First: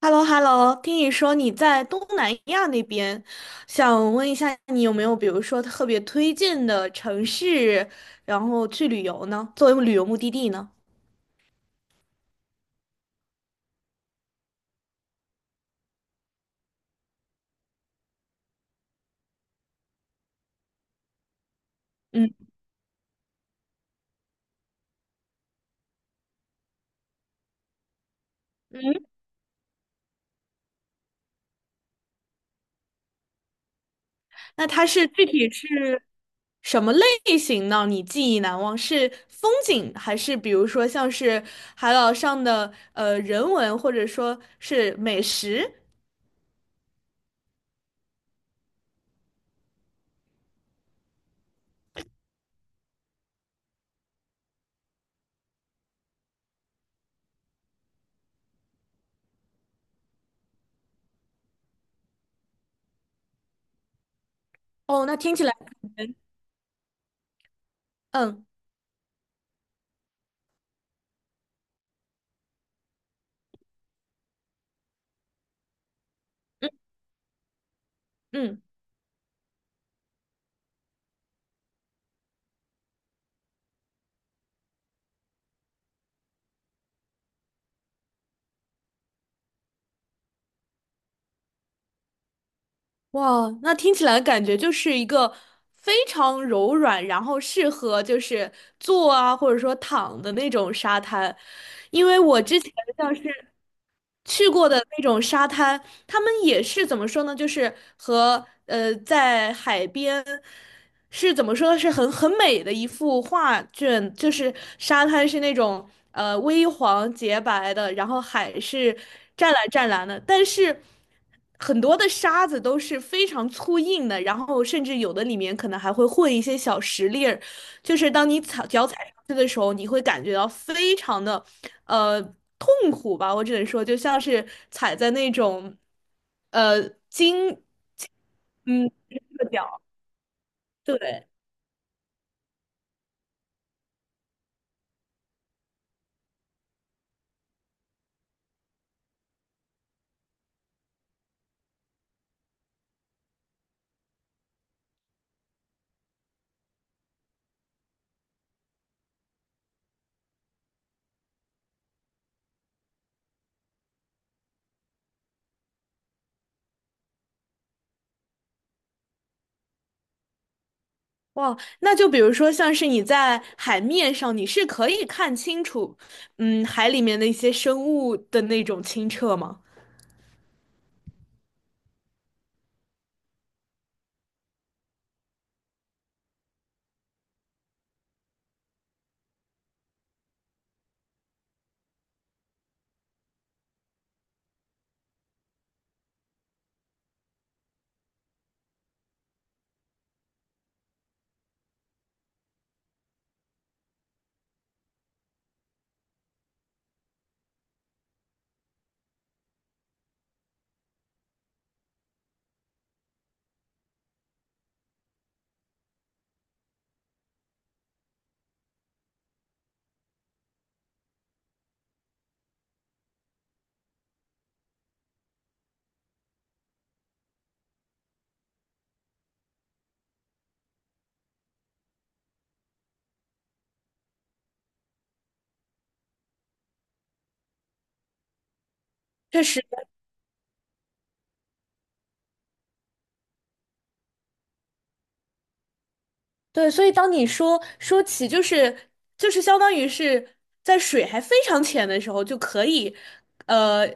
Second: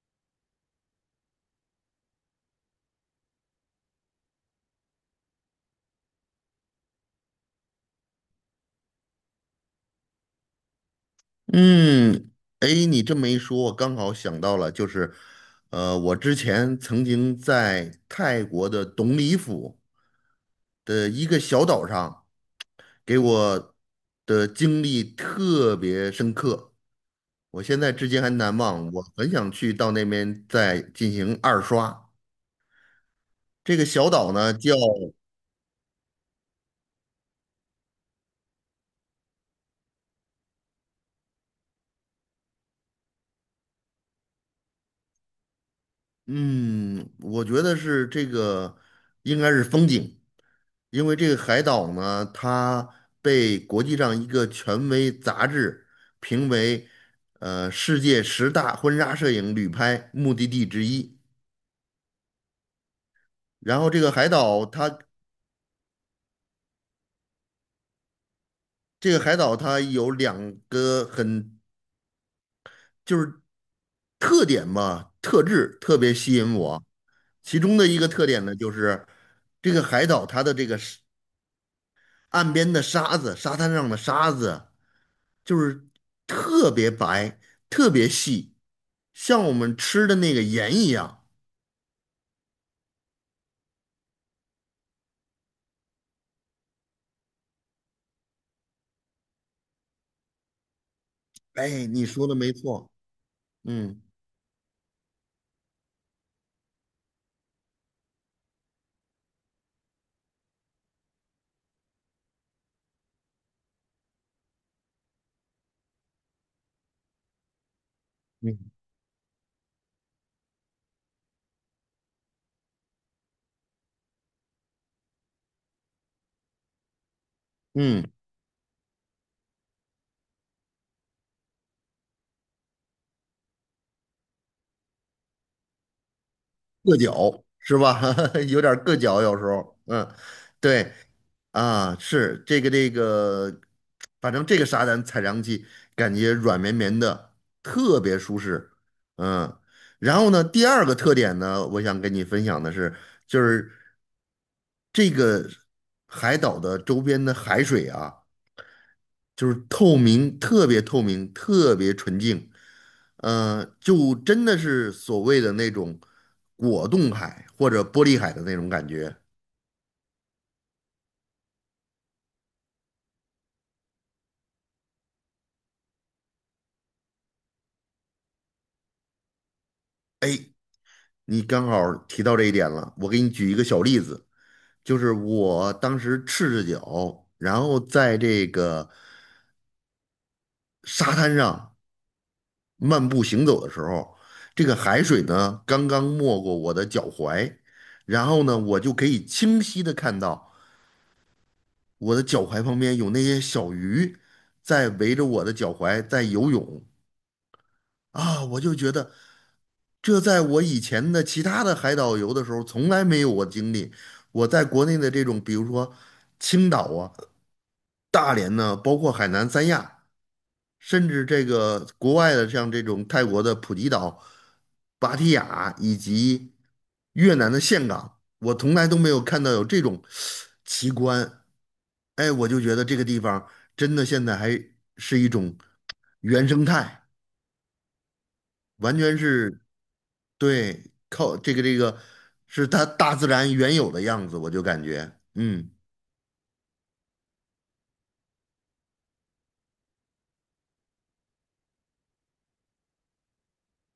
h e l l o h e l l o 听你说你在东南亚那边，想问一下你有没有比如说特别推荐的城市，然后去旅游呢？作为旅游目的地呢？嗯。哎，你这么一说，我刚好想到了，就是，我之前曾经在泰国的董里府的一个小岛上，嗯给我的经历特别深刻，我现在至今还难忘。嗯。我很想去到那边再进行二刷。这个小岛呢，那叫它是具体是什么类型呢？你记忆难忘是风景，还是比如说像是海岛上的人文，或者说是美食？嗯，我觉得是这个应该是风景，因为这个海岛呢，它被国际上一个权威杂志评为世界十大婚纱摄影旅拍目的地之一。然后这个海岛它哦，那听起来可能嗯有两个就是特点嘛，特质特别吸引嗯我。其中的一个特点呢，嗯。就是这个海岛它的这个岸边的沙子，沙滩上的沙子，就是特别白，特别细，像我们吃的那个盐一样。哇，那听起来感觉就是一个非常柔软，然后适合就是坐啊，或者说躺的那种沙滩。哎，你因为说的我没之前错，像是嗯去过的那种沙滩，他们也是怎么说呢？就是和在海边是怎么说？是很美的一幅画卷，就是沙滩是那种微黄洁白的，然后嗯海是湛蓝湛蓝的，但是很多的沙子都是非常粗硬的，然后甚至有的里面可能还会混一些小石粒儿，就嗯，是当你脚踩上去的时候，你会感觉到非常的呃痛苦吧，我只能说，就像是踩在那种呃硌脚金是吧？有点儿嗯硌脚，有时这个候，脚，嗯，对对。啊，反正这个沙滩踩上去感觉软绵绵的，特别舒适，嗯。然后呢，第二个特点呢，我想跟你分享的是，就是。这个海岛的周边的海水啊，就是透明，特别透明，特别纯净，就真的是所谓的那种果冻海或者玻璃海的那种感觉。哇，那就比如说，像是你在海面上，你是可以看清楚，海里面的一些生物的那种清澈吗？你刚好提到这一点了，我给你举一个小例子，就是我当时赤着脚，然后在这个沙滩上。漫步行走的时候，这个海水呢刚刚没过我的脚踝，然后呢，我就可以清晰的看到我的脚踝旁边有那些小鱼在围着我的脚踝在游泳啊，我就觉得这在我以前的其他的海岛游的时候从来没有我经历。我在国内的这种，比如说青岛啊、大连呢，包括海南三亚。甚至这个国外的像这种泰国的普吉岛、芭提雅以及越南的岘港，我从来都没有看到有这种奇观。哎，我就觉得这个地方真的现在还是一种原生态，完全确是实。对靠这个是它大自然原有的样子，我就感觉对，所以当你说起，就是相当于是在水还非常浅的时候，就可以，呃，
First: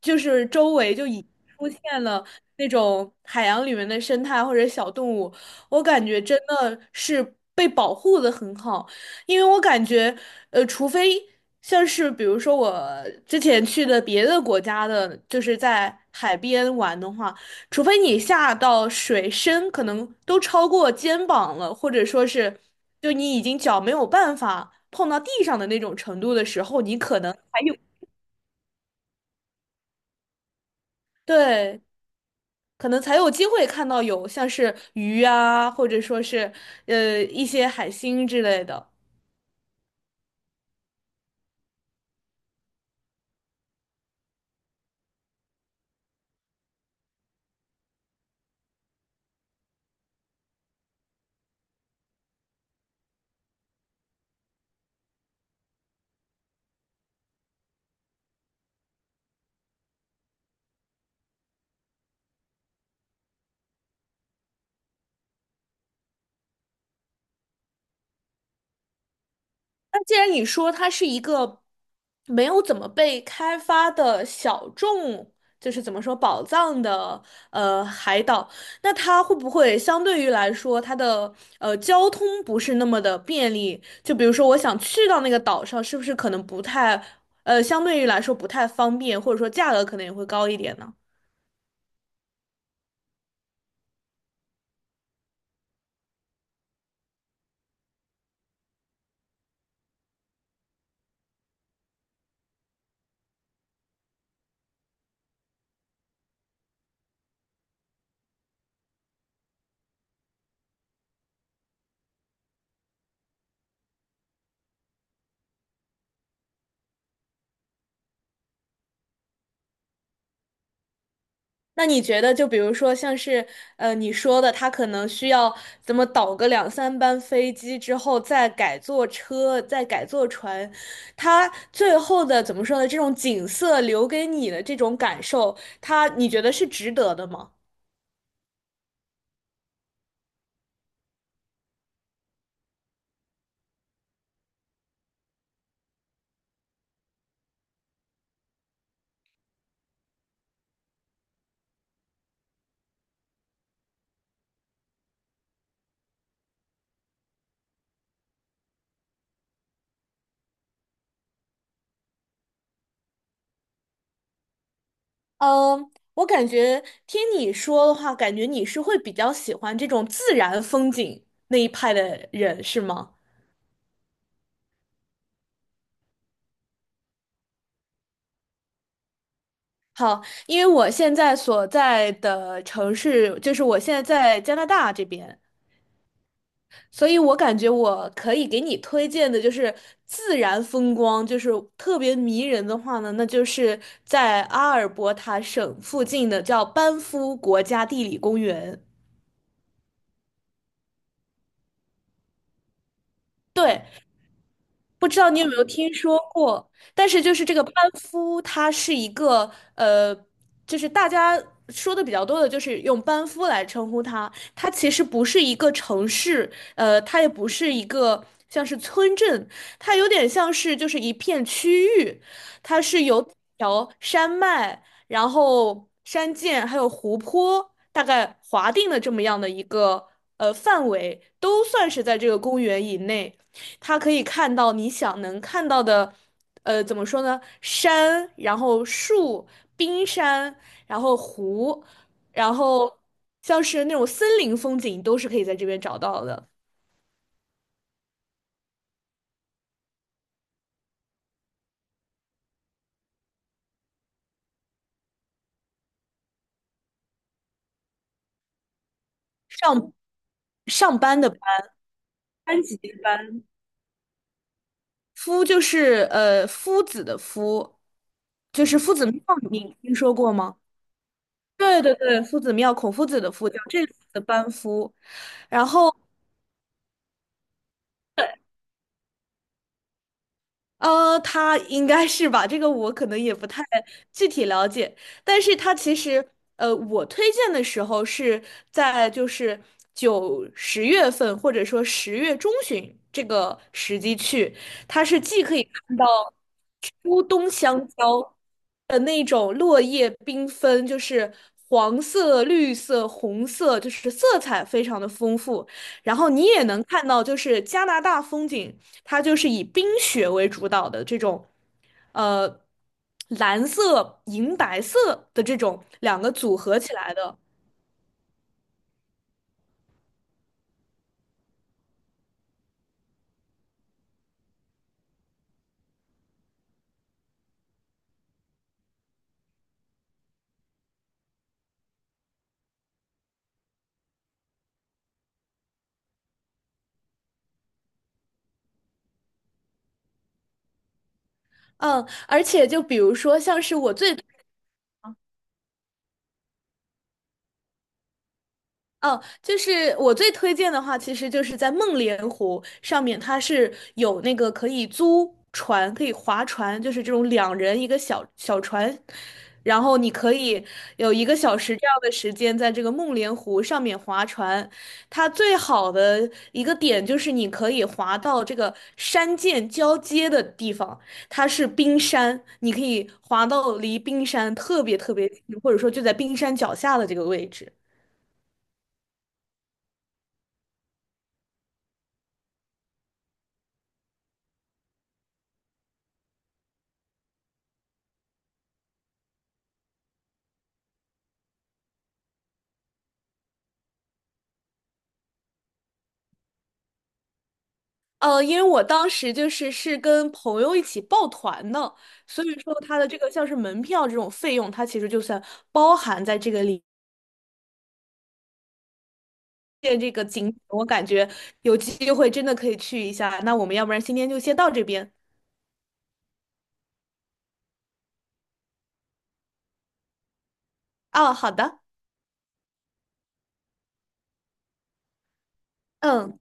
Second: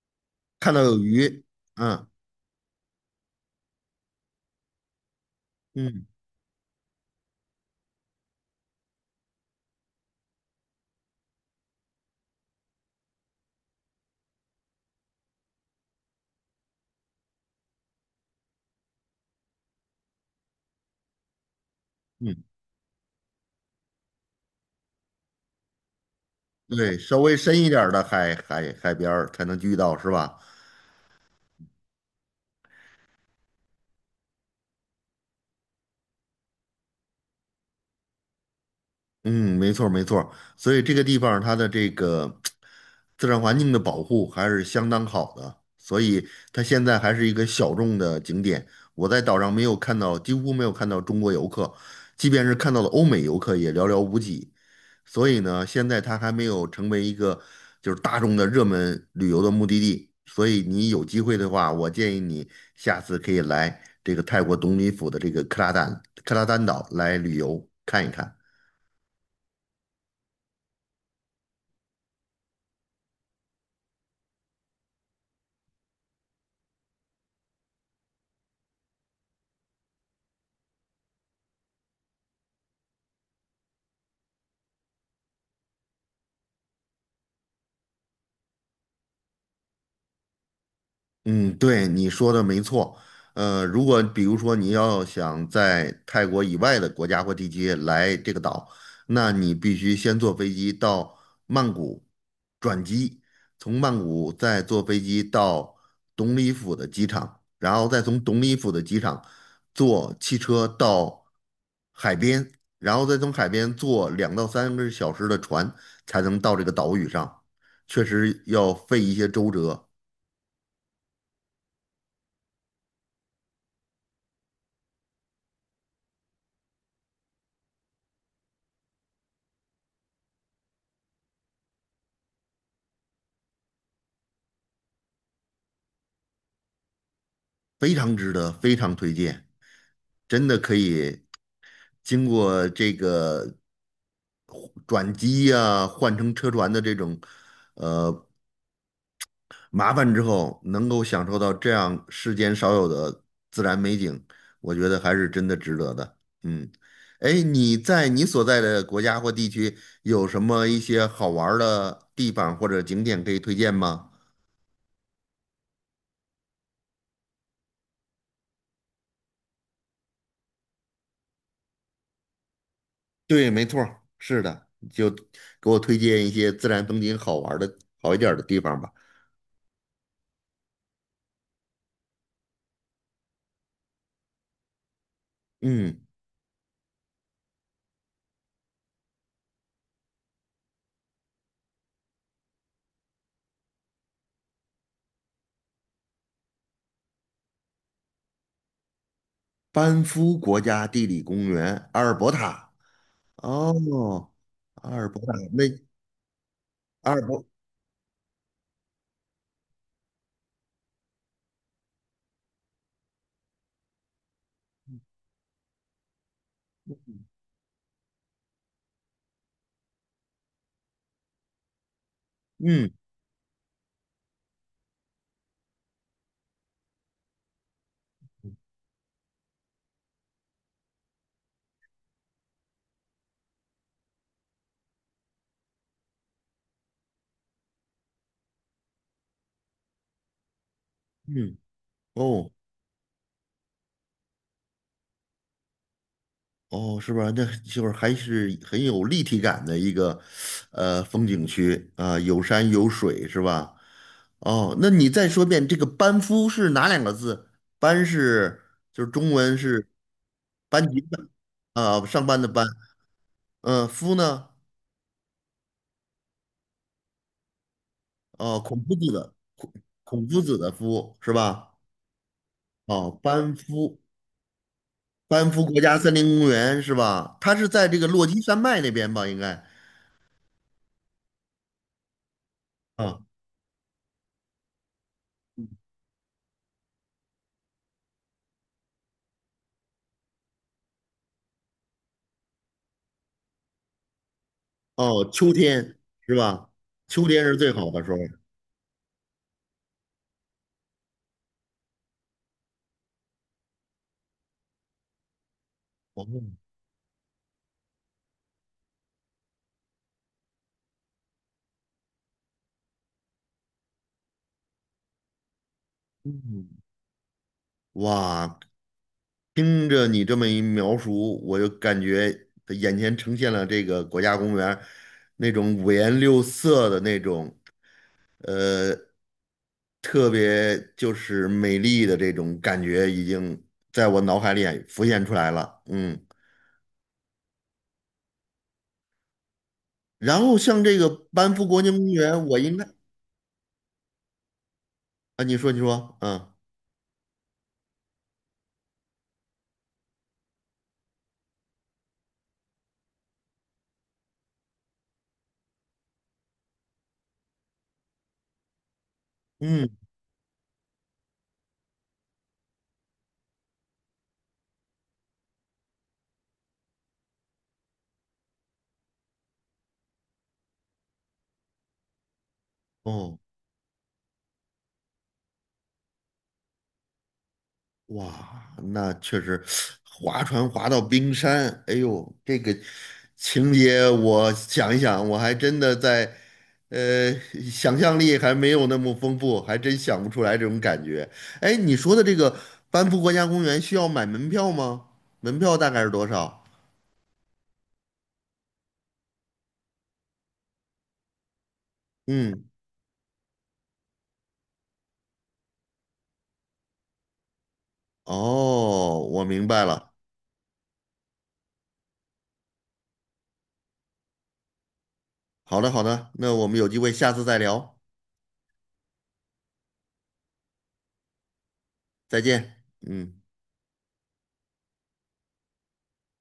就是看周到围有就已鱼，出现嗯了那种海洋里面的生态或者小动物，我感嗯觉真的是被保护的很好。因为我感觉，除非像是比如说我之前去的别的国家的，就是在海边玩的话。除非你下到水深可能都超过肩膀了，或者说嗯，是就你已经脚没有办法碰到地上的那种程度的时候，你对，稍可能微深还一有，点儿的海边儿才能遇到，是吧？对，可能才有机会看到有像是鱼啊，或者说是一些海星之类的。嗯，没错儿没错儿，所以这个地方儿它的这个自然环境的保护还是相当好的，所以它现在还是一个小众的景点。我在岛上没有看到，几乎没有看到中国游客，即便是看到了欧美游客也寥寥无几。所以呢，现在它还没有成为一个就是大众的热门旅游的目的地。所以你有机会的话，我建议你下次可以来这个泰国董里府的这个克拉丹岛来旅游看一看。那既然你说它是一个没有怎么被开发的小众，就是怎么说宝藏的海岛，那它会不会相对于来说，它的交通不是那么的便利？就比如说我想去到那个岛上，是不是可能不太相对于来说不太方便，或者说价格可能也会高一点呢？嗯，对，你说的没错。如果比如说你要想在泰国以外的国家或地区来这个岛，那你必须先坐飞机到曼谷转机，从曼谷再坐飞机到董里府的机场，然后再从董里府的机场坐汽车到海边，然后再从海边坐2到3个小时的船才能到这个岛屿上，确实要费一些周折。那你觉得，就比如说像是你说的，他可能需要怎么倒个两三班飞机之后，再改坐车，再改坐船，他最后的怎么说呢？这种景色留给你的这种感受，他你觉得是值得的吗？非常值得，非常推荐，真的可以经过这个转机呀、换乘车船的这种呃麻烦之后，能够享受到这样世间少有的自然美景，我觉得还是真的值得的。嗯，哎，你在你所在的国家或地区有什么一些好玩儿的地方或者景点可以推荐吗？嗯，我感觉听你说的话，感觉你是会比较喜欢这种自然风景那一派的人，是吗？对，没错儿是的，就给我推荐一些自然风景好玩儿的、好一点儿的地方吧。好，因为我现在所在的城市，就是我现在在加拿大这边。嗯，所以我感觉我可以给你推荐的就是自然风光，就是特别迷人的话呢，那就是在阿尔伯塔省附近的叫班夫国家地理公园。班夫国家地理公园，阿尔伯塔。对，哦，阿不尔伯知道塔，你有没那有听说过，但阿尔是就伯，是这个班夫，它是一个呃，就是大家说的比较多的，就是用班夫来称呼它。它其实不是一个城市，它也不是一个像是村镇，它有点像是就是一片区域，它嗯是由几条山脉，然后山涧还有湖泊大概划定的这么样的一个范围，都算是在这个公园以内。它可以看到你想能看到的，怎么说呢？山，然后树、冰山，然后嗯，湖，哦，然后像是那种森林风景都是可以在这边找到的。哦，是吧？那就是还是很有立体感的一个，风景区啊，有山有水，是吧？哦，那你再说遍这个班夫是哪两个字？班是就是中文是上班上级班的的班，啊，上班的班班。级的班，嗯，夫呢？夫就是夫子的夫，哦，就是夫子庙，你听说孔过夫子吗？的夫是吧？对对对，夫子庙，孔夫哦，子的夫班叫这个夫的班夫，班夫然国后。家森林公园是吧？它是在这个落基山脉那边吧？应该。他应该是吧，这个我可能啊。也不太具体了解，但是他其实，我推荐的时候是在就是九十月份或者说10月中旬这个时机去，它是哦，既秋可以天看到是吧？初秋天冬是最香好的时候。蕉的那种落叶缤纷，就是黄色、绿色、红色，就是色彩非常的丰富，然哦，后你也能看到就是加拿大风景。它就是以冰雪为主导的这种，呃，蓝色、银白色的这种两个组嗯，合起来的。哇，听着你这么一描述，我就感觉眼前呈现了这个国家公园儿那种五颜六色的那种，呃，特别就是美丽的这种感觉，已经在我脑海里浮现出来了。嗯，然后像这个班夫国家嗯，公而园，我且应就该比如说，像是我最啊，你说，你说，嗯哦，就是我最推荐的话，其实就是在梦莲湖上面，它是有那个可以租船，可以划船，就是这种两人一个小小船，然嗯，后你可以有1个小时这样的时间在这个梦莲湖上面划船。它最好的一个点就是你可以划到这个山涧交接的地方，它是冰山，你可以哦。划到离冰山特别特别近，或者说就在冰山脚下的这个位置。哇，那确实，划船划到冰山，哎呦，这个情节我想一想，我还真的在，呃，想象力还没有那么丰富，还真想不出来这种感觉。哎，你说的这个班夫国家公园需要买门票吗？门票大概是多少？因为我当时就是跟朋友一起抱团的，所以嗯，说它的这个像是门票这种费用，它其实就算包含在这个里面。哦，我明白这了。个景点，我感觉有机会真的可以去一下。那我们要不然今天就先到这边好的，好的，那我们有机会下次再聊，啊，好的，再见。嗯。嗯。